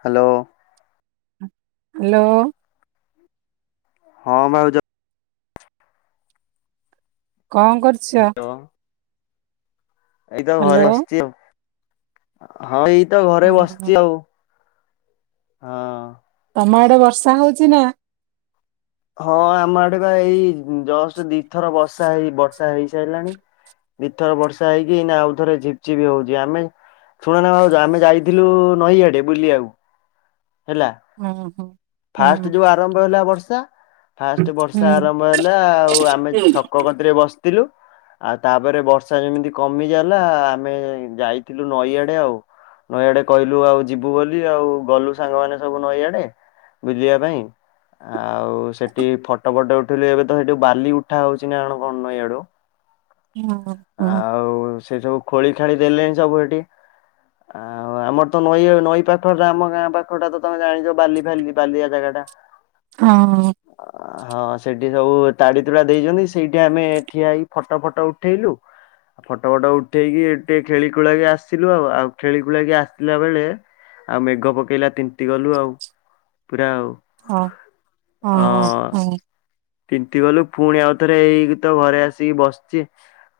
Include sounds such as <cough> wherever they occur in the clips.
Hello. Hello. ହଁ ଭାଉଜ। କଣ କରୁଛ? ଏଇତ ହ୍ୟାଲୋ ଘରେ ବସିଛି ଆଉ। ହଁ ଏଇ ତ ଘରେ ହଁ ବସିଛି ଆଉ ହଁ। ତମ ଆଡେ ବର୍ଷା ହଉଚି ନା? ହଁ ଆମ ଆଡେପା ଏଇ ଜଷ୍ଟ ଦିଥର ବର୍ଷା ହେଇ ବର୍ଷା ହେଇସାରିଲାଣି। ବିଥର ବର୍ଷା ହେଇକି ନଏଇନା ଆଉ ଥରେ ଝିପଚିପି ହଉଛି ଆମେ। ଶୁଣ ନା ଭଉଜ ଆମେ ଯାଇଥିଲୁ ନଈଆଡେ ବୁଲି ଆକୁ। ହେଲା ହଁ ହଁ। ଫାଷ୍ଟ ଯୋଉ ଆରମ୍ଭ ହେଲା ବର୍ଷା। ଫାଷ୍ଟ ବର୍ଷା ହଁ ଆରମ୍ଭ ହେଲା ଆଉ ଆମେ ଛକ କତିରେ ବସିଥିଲୁ। ଆଉ ତାପରେ ବର୍ଷା ଯେମିତି କମି ଗଲା ଆମେ ଯାଇଥିଲୁ ନଈଆଡେ ଆଉ। ନଈଆଡେ କହିଲୁ ଆଉ ଯିବୁ ବୋଲି ଆଉ ଗଲୁ ସାଙ୍ଗମାନେ ସବୁ ନଈଆଡେ। ବୁଲିବା ପାଇଁ ଆଉ। ସେଠି ଫଟୋ ଫଟ ଉଠିଲୁ ଏବେ ତ ସେଇଠି ବାଲି ଉଠା ହଉଛି ନା କଣ କଣ ନଈ ଆଡୁ। ହଁ। ହଁ ଆଉ ସେ ସବୁ ଖୋଳି ଖାଳି ଦେଲେଣି ସବୁ ଏଠି ଆ। ଆଉ ଆମର ତ ନଈ ନଈ ପାଖରା ଆମ ଗାଁ ପାଖ ଟା ତମେ ଜାଣିଛ ବାଲି ଫାଲି ବାଲିଆ ଜାଗା ଟା। ହଁ ହଁ। ହଁ ସେଇଠି ସବୁ ତାଡ଼ିିତୁଡ଼ା ଦେଇଛନ୍ତି ସେଇଠି ଆମେ ଠିଆ ହେଇ ଫଟୋ ଫଟ ଉଠେଇଲୁ। ଫଟୋ ଫଟ ଉଠେଇକି ଟିକେ ଖେଳି ଖୁଳକେ ଆସିଲୁ ଆଉ ଆଉ ଖେଳିକୁଳାକି ଆସିଲା ବେଳେ ଆଉ ମେଘ ପକେଇଲା ତିନ୍ତୀ ଗଲୁ ଆଉ ପୁରା ଆଉ। ହଁ ହ। ହଁ ହଁ। ତିନ୍ତି ଗଲୁ ପୁଣି ଆଉ ଥରେ ହେଇକି ତ ଘରେ ଆସିକି ବସିଛି।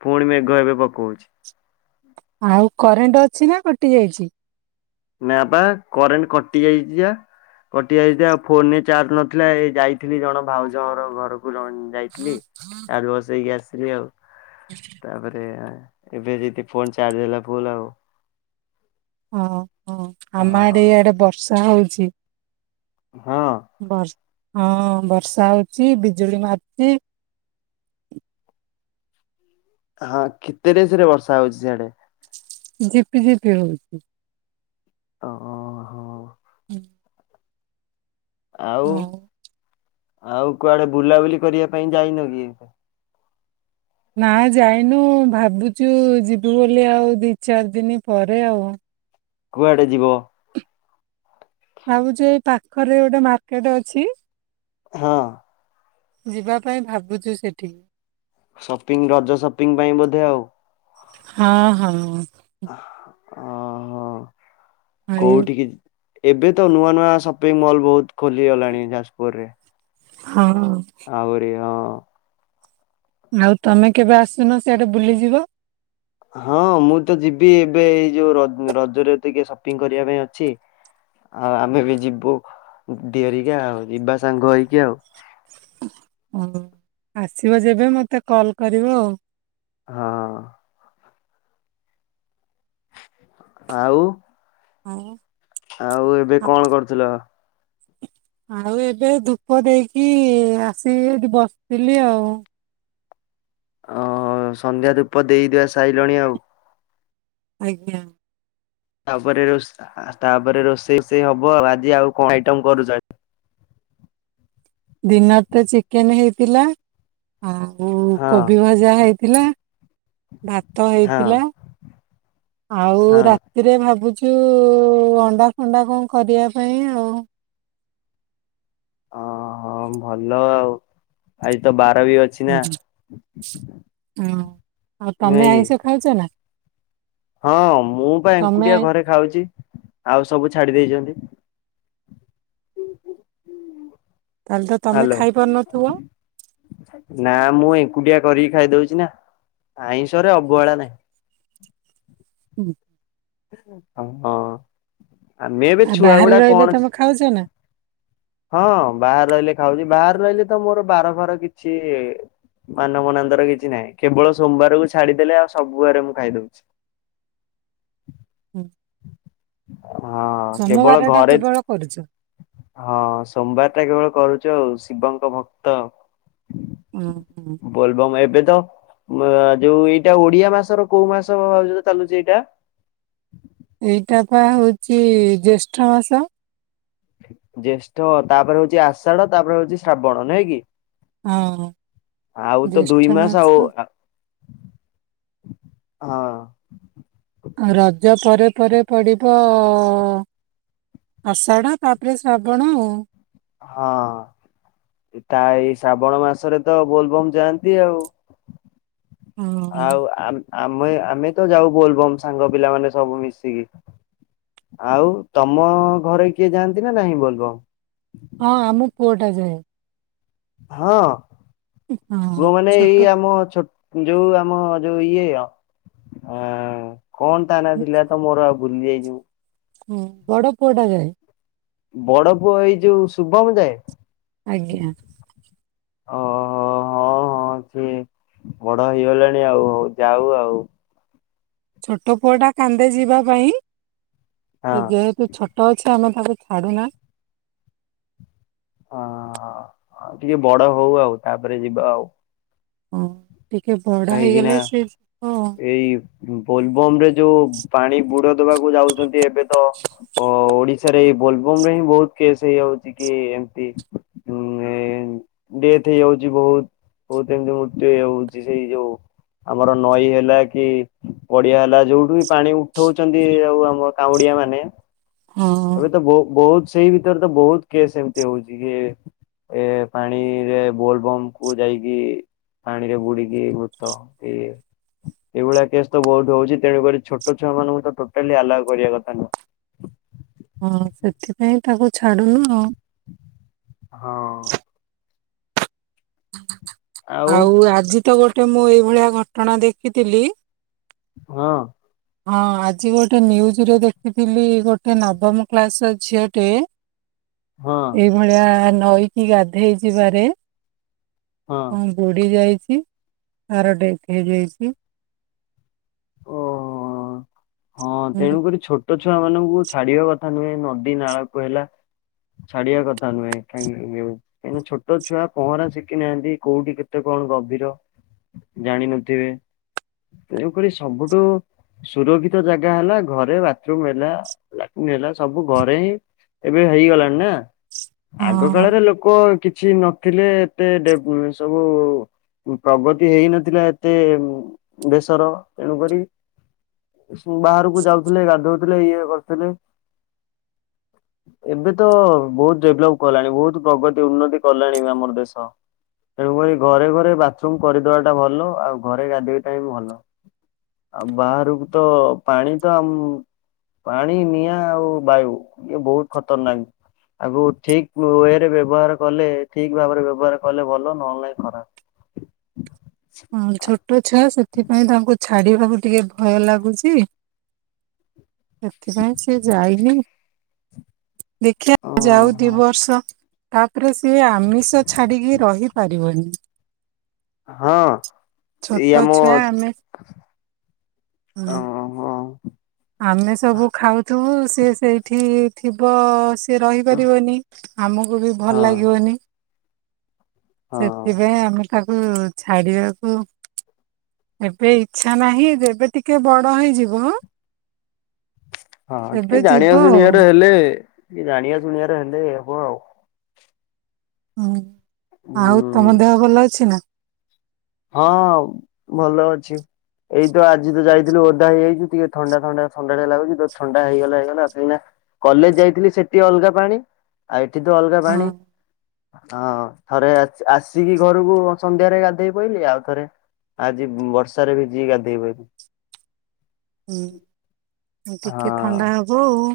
ପୁଣି ମେଘ ଏବେ ପକାଉଛି। ଆଉ କରେଣ୍ଟ ଅଛି ନା କଟି ଯାଇଛି? ନା ବା କରେଣ୍ଟ କଟି ଯାଇଛି ପା। କଟି ଯାଇଥିଲା ଆଉ ଫୋନରେ ଚାର୍ଜ ନଥିଲା ଏ ଯାଇଥିଲି ଜଣ ଭାଉଜଙ୍କର ଘରକୁ ଜଣ। ଯାଇଥିଲି ଚାର୍ଜ ବସେଇକି ଆସିଥିଲି ଆଉ ତାପରେ। ଏବେ ଯିବି ଫୋନ ଚାର୍ଜ ହେଲା ଫୁଲ୍ ଆଉ। ହଁ ହଁ ହଁ ଆମ ଆଡେ ଇଆଡେ ବର୍ଷା ହଉଛି। ହଁ। ବର୍ଷ ହଁ ବର୍ଷା ହଉଛି ବିଜୁଳି ମାରୁିଛି। ହଁ କେତେ ରେଜରେ ବର୍ଷା ହଉଛି ସିଆଡେ? ଝିପି ଝିପି ହଉଛି। ଓହୋ। <unintelligible> ଆଉ ହଉ। ଆଉ କୁଆଡେ ବୁଲାବୁଲି କରିବା ପାଇଁ ଯାଇନ କି? ନା ଯାଇନୁ ଭାବୁଛୁ ଯିବୁ ବୋଲି ଆଉ ଦି ଚାରି ଦିନ ପରେ ଆଉ। କୁଆଡ଼େ ଯିବ? ଭାବୁଛୁ ଏଇ ପାଖରେ ଗୋଟେ ମାର୍କେଟ ଅଛି। ହଁ। ଯିବା ପାଇଁ ଭାବୁଛୁ ସେଠିକି। ସପିଙ୍ଗ୍ ରଜ ସପିଙ୍ଗ୍ ପାଇଁ ବୋଧେ ଆଉ। ହଁ ହଁ। ଓହୋ ଏଇ କୋଉଠିକି? ଏବେ ତ ନୂଆ ନୂଆ ସପିଙ୍ଗ୍ ମହଲ୍ ବହୁତ୍ ଖୋଲିଗଲାଣି ଯାସ୍ ପୁରୁ ରେ। ହଁ। ଆହୁରି ହଁ। ଆଉ ତମେ କେବେ ଆସୁନ ସିଆଡେ ବୁଲିଯିବ। ହଁ ମୁଁ ତ ଯିବି ଏବେ ଏଇ ଯୋଉ ରଜରେ ଟିକେ ସପିଙ୍ଗ୍ କରିବା ପାଇଁ ଅଛି। ଆଉ ଆମେ ବି ଯିବୁ ଦିଇହେରିକା ଆଉ ଯିବା ସାଙ୍ଗ ହେଇକି ଆଉ। ଓହୋ ଆସିବ ଯେବେ ମତେ କଲ୍ କରିବ। ହଁ। ଆଉ? ହଉ। ଆଉ ଏବେ କଣ କରୁଥିଲ? ଆଉ ଏବେ ଧୂପ ଦେଇକି ଆସିି ଏଠି ବସିଥିଲି ଆଉ। ଓ ସନ୍ଧ୍ୟା ଧୂପ ଦେଇଦୁଆ ସାଇିଲଣି ଆଉ। ଆଜ୍ଞା। ତାପରେ ରେଷା ତାପରେ ରୋଷେଇଷେଇ ହବ ଆଉ ଆଜି ଆଉ କଣ ଆଇଟମ କରୁଚ? ଦିନରେ ତ ଚିକେନେ ହେଇଥିଲା। ଆଉ ହଁ କୋବି ଭଜା ହେଇଥିଲା, ଭାତ ହଁ ହେଇଥିଲା।। ଆଉ ହଁ ରାତିରେ ଭାବୁଛୁ ଅଣ୍ଡା ଫଣ୍ଡା କଣ କରିବା ପାଇଁ ଆଉ। ଅ ହଁ ଭଲ ଆଉ ଆଜି ତ ବାର ବି ଅଛି। ନା ତମେ ନୁହେଁ କି? ଆଇଁଷ ଖାଉଛ ନା? ହଁ ମୁଁ ପା ତମେ ଆଇଁ ଏଙ୍କୁଟିଆ ଘରେ ଖାଉଚି ଆଉ ସବୁ ଛାଡି ଦେଇେଇଚନ୍ତି। ତାହେଲେ ତମେ ହ୍ୟାଲୋ ଖାଇପାରୁନଥୁବ? ନା ମୁଁ ଏକୁଟିଆ କରିକି ଖାଇଦଉଚି ନା ଆଇଁଷ ରେ ଅବହେଳା ନାହିଁ। ହୁଁ। ହଁ ଆ ମେ ଏବେ ଛୁଆ ଗୁଡା କଣ ଅଛି। ଖାଉଚ ନା? ହଁ ବାହାରେ ରହିଲେ ଖାଉଛି ବାହାରେ ରହିଲେ ତ ମୋର ବାର ଫାର କିଛି ମାନ ମନାନ୍ତର କିଛି ନାହିଁ କେବଳ ସୋବାରକୁ ଛାଡିଦେଲେ ଆଉ ସବୁଆରେ ମୁଁ ଖାଇଦଉଛି। ହୁଁ। ହଁ କେବଳ ସୋମବାର ଟା ଘରେ କେବଳ କରୁଚ? ହଁ ସୋମବାର ଟା କେବଳ କରୁଚୁ ଆଉ ଶିବଙ୍କ ଭକ୍ତ। <inaudible> ବୋଲବମ୍ ଏବେ ତ ଯୋଉ ଏଇଟା ଓଡିଆ ମାସର କୋଉ ମାସ ଚାଲୁଚି ଏଇଟା? ଏଇଟାପା ହେଉଚି ଜ୍ୟେଷ୍ଠ ମାସ। ଜ୍ୟେଷ୍ଠ ତାପରେ ହଉଚି ଆଷାଢ ତାପରେ ହଉଚି ଶ୍ରାବଣ ନୁହଁ କି? ହଁ ଆଉ ତ ଦୁଇ ମାସ ଆଉ। ହଁ। ଆଉ ରଜ ପରେ ପରେ ପଡିବ ଆଷାଢ଼ ତାପରେ ଶ୍ରାବଣ ଆଉ। ହଁ ତା ଏଇ ଶ୍ରାବଣ ମାସରେ ତ ବୋଲବମ୍ ଯାଆନ୍ତି ଆଉ। ହଁ। ଆଉ ଆମେ ଆମେ ତ ଯାଉ ବୋଲବମ୍ ସାଙ୍ଗ ପିଲାମାନେ ସବୁ ମିଶିକି। ଆଉ ତମ ଘରେ କିଏ ଯାଆନ୍ତି ନା ନାହିଁ ବୋଲବମ୍? ହଁ ଆମ ପୁଅଟା ଯାଏ। ହଁ ପୁଅ ହଁ ମାନେ ଏଇ ଛୋଟ ଆମ ଛଟ ଯୋଉ ଆମ ଯୋଉ ଇଏ ଅ କଣ ତାନା ଥିଲା ତ ମୋର ଆଉ ଭୁଲି ଯାଇଚି। ହୁଁ ବଡ ପୁଅ ଟା ଯାଏ। ବଡ ପୁଅ ଏଇ ଯୋଉ ଶୁଭମ ଯାଏ? ଆଜ୍ଞା। ଓହୋ ହୋ ହ- କଣ ସଏ ବଡ ହେଇଗଲାଣି ଆଉ ଯାଉ ଆଉ। ଛୋଟ ପୁଅ ଟା କାନ୍ଦେ ଯିବା ପାଇଁ ହଁ। ସେ ଯେହେତୁ ଛୋଟ ଅଛି ତ ଆମେ ତାକୁ ଛାଡ଼ୁ ନା। ହଁ ଟିକେ ବଡ ହଉ ଆଉ ତାପରେ ଯିବା ଆଉ। ହଁ ଟିକେ ବଢ ହେଇଗଲେ ସେ ହଁ ସେଇ ବୋଲଭମ ରେ ଯୋଉ ପାଣି ବୁଡ ଦବାକୁ ଯାଉଛନ୍ତି ଏବେ ତ ଓ ଓଡିଶାରେ ଏଇ ବୋଲଭମ ରେ ହିଁ ବହୁତ କେସ୍ ହେଇଯାଉଛି କି ଏମତି <unintelligible> ଡେଥ ହେଇଯାଉଛି ବହୁତ ବହୁତ ଏମିତି ମୃତ୍ୟୁ ହେଇଯାଉଛି ସେଇ ଯୋଉ ଆମର ନଈ ହେଲା କି ଗଡିଆ ହେଲା ଯୋଉଠି ବି ପାଣି ଉଠଉଛନ୍ତି ଆଉ ଆମ କାଉଁଡିଆ ମାନେ ହଁ ଏବେ ତ ବହୁତ ସେଇ ଭିତରେ ତ ବହୁତ କେସ୍ ଏମିତି ହଉଛି କି ଏ ପାଣିରେ ବୋଲ ବମ୍ କୁ ଯାଇକି ପାଣିରେ ବୁଡିକି ମୃତ କି। ଏଇଭଳିଆ କେସ୍ ତ ବହୁତ ହଉଛି ତେଣୁକରି ଛୋଟ ଛୁଆ ମାନଙ୍କୁ ତ ଟୋଟାଲି ଆଲାଓ କରିବା କଥା ନୁହଁ। ହଁ ସେଥିପାଇଁ ତାକୁ ଛାଡୁନୁ ଆଉ। ହଁ। ଆଉ ଆଜି ତ ଗୋଟେ ମୁଁ ଏଇଭଳିଆ ଘଟଣା ଦେଖିଥିଲି। ହଁ। ହଁ ଆଜି ଗୋଟେ ନ୍ୟୁଜ ରେ ଦେଖିଥିଲି ଗୋଟେ ନବମ କ୍ଲାସ ର ଝିଅଟେ ହଁ। ଭଳିଆ ନଈକି ଗାଧେଇଯିବାରେ ହଁ ବୁଡି ଯାଇଛି ତାର ଡେଥ ହେଇଯାଇଛି। <unintelligible> ହଁ ହୁଁ, ତେଣୁକରି ଛୋଟ ଛୁଆ ମାନଙ୍କୁ ଛାଡିବା କଥା ନୁହେଁ ନଦୀ ନାଳ କୁ ହେଲା। ଛାଡିବା କଥା ନୁହେଁ କାହିଁ କାହିଁକିନା ଛୋଟଛଆ ପହଁରା ଶିଖି ନାହାନ୍ତି କୋଉଠି କେତେ କଣ ଗଭୀର। ଜାଣିନଥିବେ ତେଣୁକରି ସବୁଠୁ ସୁରଖି ଜାଗା ହେଲା ଘରେ ବାଥରୁମ ହେଲା ଲାଟିନ ହେଲା ସବୁ ଘରେ ହିଁ ଏବେ ହେଇଗଲାଣି ନା ଆଗ ହଁ। କାଳରେ ଲୋକ କିଛି ନଥିଲେ ଏ ସବୁ ପ୍ରଗତି ହେଇନଥିଲା ଏତେ ଦେଶର ତେଣୁକରି ବାହାରକୁ ଯାଉଥିଲେ ଗାଧଉଥିଲେ ଇଏ କରୁଥିଲେ। <unintelligible> ଏବେ ତ ବହୁତ ଡେଭଲପ କଲାଣି ବହୁତ ପ୍ରଗତି ଉନ୍ନତି କଲାଣି ଆମର ଦେଶ। ତେଣୁକରି ଘରେ ଘରେ ବାଥରୁମ କରିଦବାଟା ଭଲ, ଆଉ ଘରେ ଗାଧେଇ ଟା ବି ଭଲ। ଆ ବାହାରକୁ ତ ପାଣି ତ ଆମ ପାଣି, ନିଆଁ ଆଉ ବାୟୁ ଇଏ ବହୁତ ଖତରନାକ। ଆଗକୁ ଠିକ ୱେ ରେ ବ୍ୟବହାର କଲେ ଠିକ ଭାବରେ ବ୍ୟବହାର କଲେ ଭଲ ନହେଲେ ନାହିଁ ଖରାପ। ହଁ ଛୋଟ ଛୁଆ ସେଥିପାଇଁ ତାଙ୍କୁ ଛାଡିବାକୁ ଟିକେ ଭୟ ଲାଗୁଚି। ସେଥିପାଇଁ ସିଏ ଯାଇନି, ଦେଖିଆ ଯାଉ ଦି ଓହୋ ବର୍ଷ। ତାପରେ ସିଏ ଆମିଷ ଛାଡିକି ରହି ପାରିବନି। ହଁ ଏଇ ଛୋଟ ଆମ ଉଁ। ଓହୋ ଆମେ ସବୁ ଖାଉଥିବୁ ସେ ସେଇଠି ଥିବ ସିଏ ରହିପାରିବନି ଆମକୁ ବି ଭଲ ହଁ ଲାଗିବନି। ହଁ ସେଥିପାଇଁ ଆମେ ତାକୁ ଛାଡିବାକୁ ଏବେ ଇଛା ନାହିଁ, ଯେବେ ଟିକେ ବଡ ହେଇଯିବ। ହଁ ଟିକେ ଏବେ ଯିବ ଜାଣିବା ଆଉ ଶୁଣିଆର ହେଲେ ଟିକେ ଜାଣିବା ଶୁଣିଆର ହେଲେ ହବ ଆଉ। ହୁଁ, ଆଉ ତମ ହୁଁ ଦେହ ଭଲ ଅଛି ନା? ହଁ ଭଲ ଅଛି। ଏଇ ତ ଆଜି ତ ଯାଇଥିଲୁ ଓଦା ହେଇଯାଇଛୁ ଟିକେ ଥଣ୍ଡା ଥଣ୍ଡା ଥଣ୍ଡଳିଆ ଲାଗୁଛି ତ ଥଣ୍ଡା ହେଇଗଲା ହେଇଗଲା, ଏଇନା କଲେଜ ଯାଇଥିଲି ସେଠି ଅଲଗା ପାଣି ଆଉ ଏଠି ତ ଅଲଗା ହଁ ପାଣି। ହଁ ଥରେ ଆସିକି ଘରକୁ ସନ୍ଧ୍ୟାରେ ଗାଧେଇ ପଇଲି ଆଉ ଥରେ ଆଜି ବର୍ଷାରେ ଭିଯିକି ଗାଧେଇପଇଲି। ହୁଁ ଟିକେ ହଁ ଥଣ୍ଡା ହବ ଆଉ।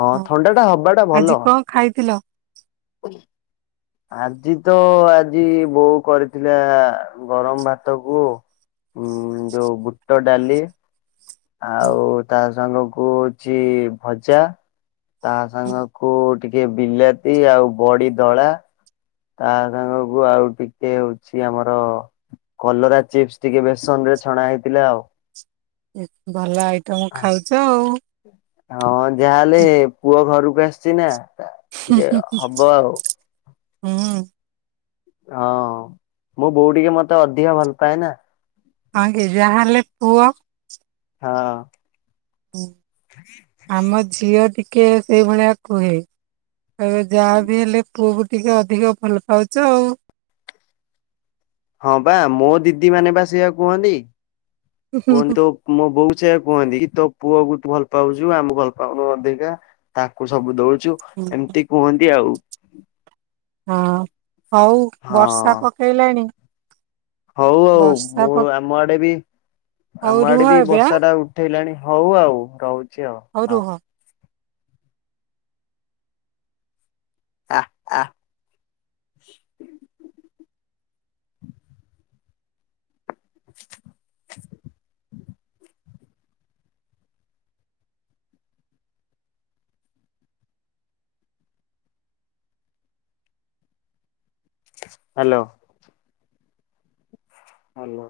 ହଁ ଥଣ୍ଡା ଟା ହବା ଟା ଆଜି ଭଲ। କଣ ଖାଇଥିଲ। <unintelligible> ଆଜି ତ ଆଜି ବୋଉ କରିଥିଲା ଗରମ ଭାତ କୁ ଉଁ ଯୋଉ ବୁଟ ଡାଲି। ହୁଁ ଆଉ ତା ସାଙ୍ଗକୁ ହଉଛି ଭଜା, ତା ହୁଁ। ସାଙ୍ଗ କୁ ଟିକେ ବିଲାତି ଆଉ ବଡି ଦଳା। ତା ସାଙ୍ଗକୁ ଆଉ ଟିକେ ହଉଛି ଆମର କଲରା ଚିପ୍ସ ଟିକେ ବେସନରେ ଛଣା ହେଇଥିଲା ଆଉ। ଭଲ ଆଇଟମ ଖାଉଛ ଆଉ। ହଁ ଯାହାହେଲେ ପୁଅ ଘରକୁ ଆସିଛି ନା। ଟିକେ ହବ <unintelligible> ଆଉ ହୁଁ। ହଁ, ମୋ ବୋଉ ଟିକେ ମତେ ଅଧିକ ଭଲ ପାଏ ନା। ହଁ କି ଯାହା ହଲେ ପୁଅ। ହଁ। ହୁଁ। <inaudible> ଆମ ଝିଅ ଟିକେ ସେଇଭଳିଆ କୁହେ। କହିବେ ଯାହା ବି ହେଲେ ପୁଅକୁ ଟିକେ ଅଧିକ ଭଲପାଉଛ ଆଉ। ହଁ ବା ମୋ ଦିଦି ମାନେ ବା ସେଆ କୁହନ୍ତି, କୁହନ୍ତୁ। ମୋ ବୋଉ ବି ସେଇୟା କୁହନ୍ତି ତୋ ପୁଅକୁୁୁ ତୁ ଭଲ ପାଉଛୁ ଆମକୁ ଭଲ ପାଉନୁ ଅଧିକା। ତାକୁ ସବୁ ଦଉଚୁ ଏମିତି କୁହନ୍ତି ଆଉ। ହଁ ହଉ ହଁ। ବର୍ଷା ପକେଇଲାଣି। ହଉ ଆଉ ବର୍ଷା ମୁଁ ପ ଆମ ଆଡେ ବି ହଉ ଆମ ଆଡେ ରୁହ ବି ଏବେ ଆଁ ବର୍ଷା ଟା ଉଠେଇଲାଣି ହଉ ଆଉ ରହୁଚି ଆଉ। ହଉ ରୁହ। ଆ ଆ। ହାଲୋ। ହାଲୋ।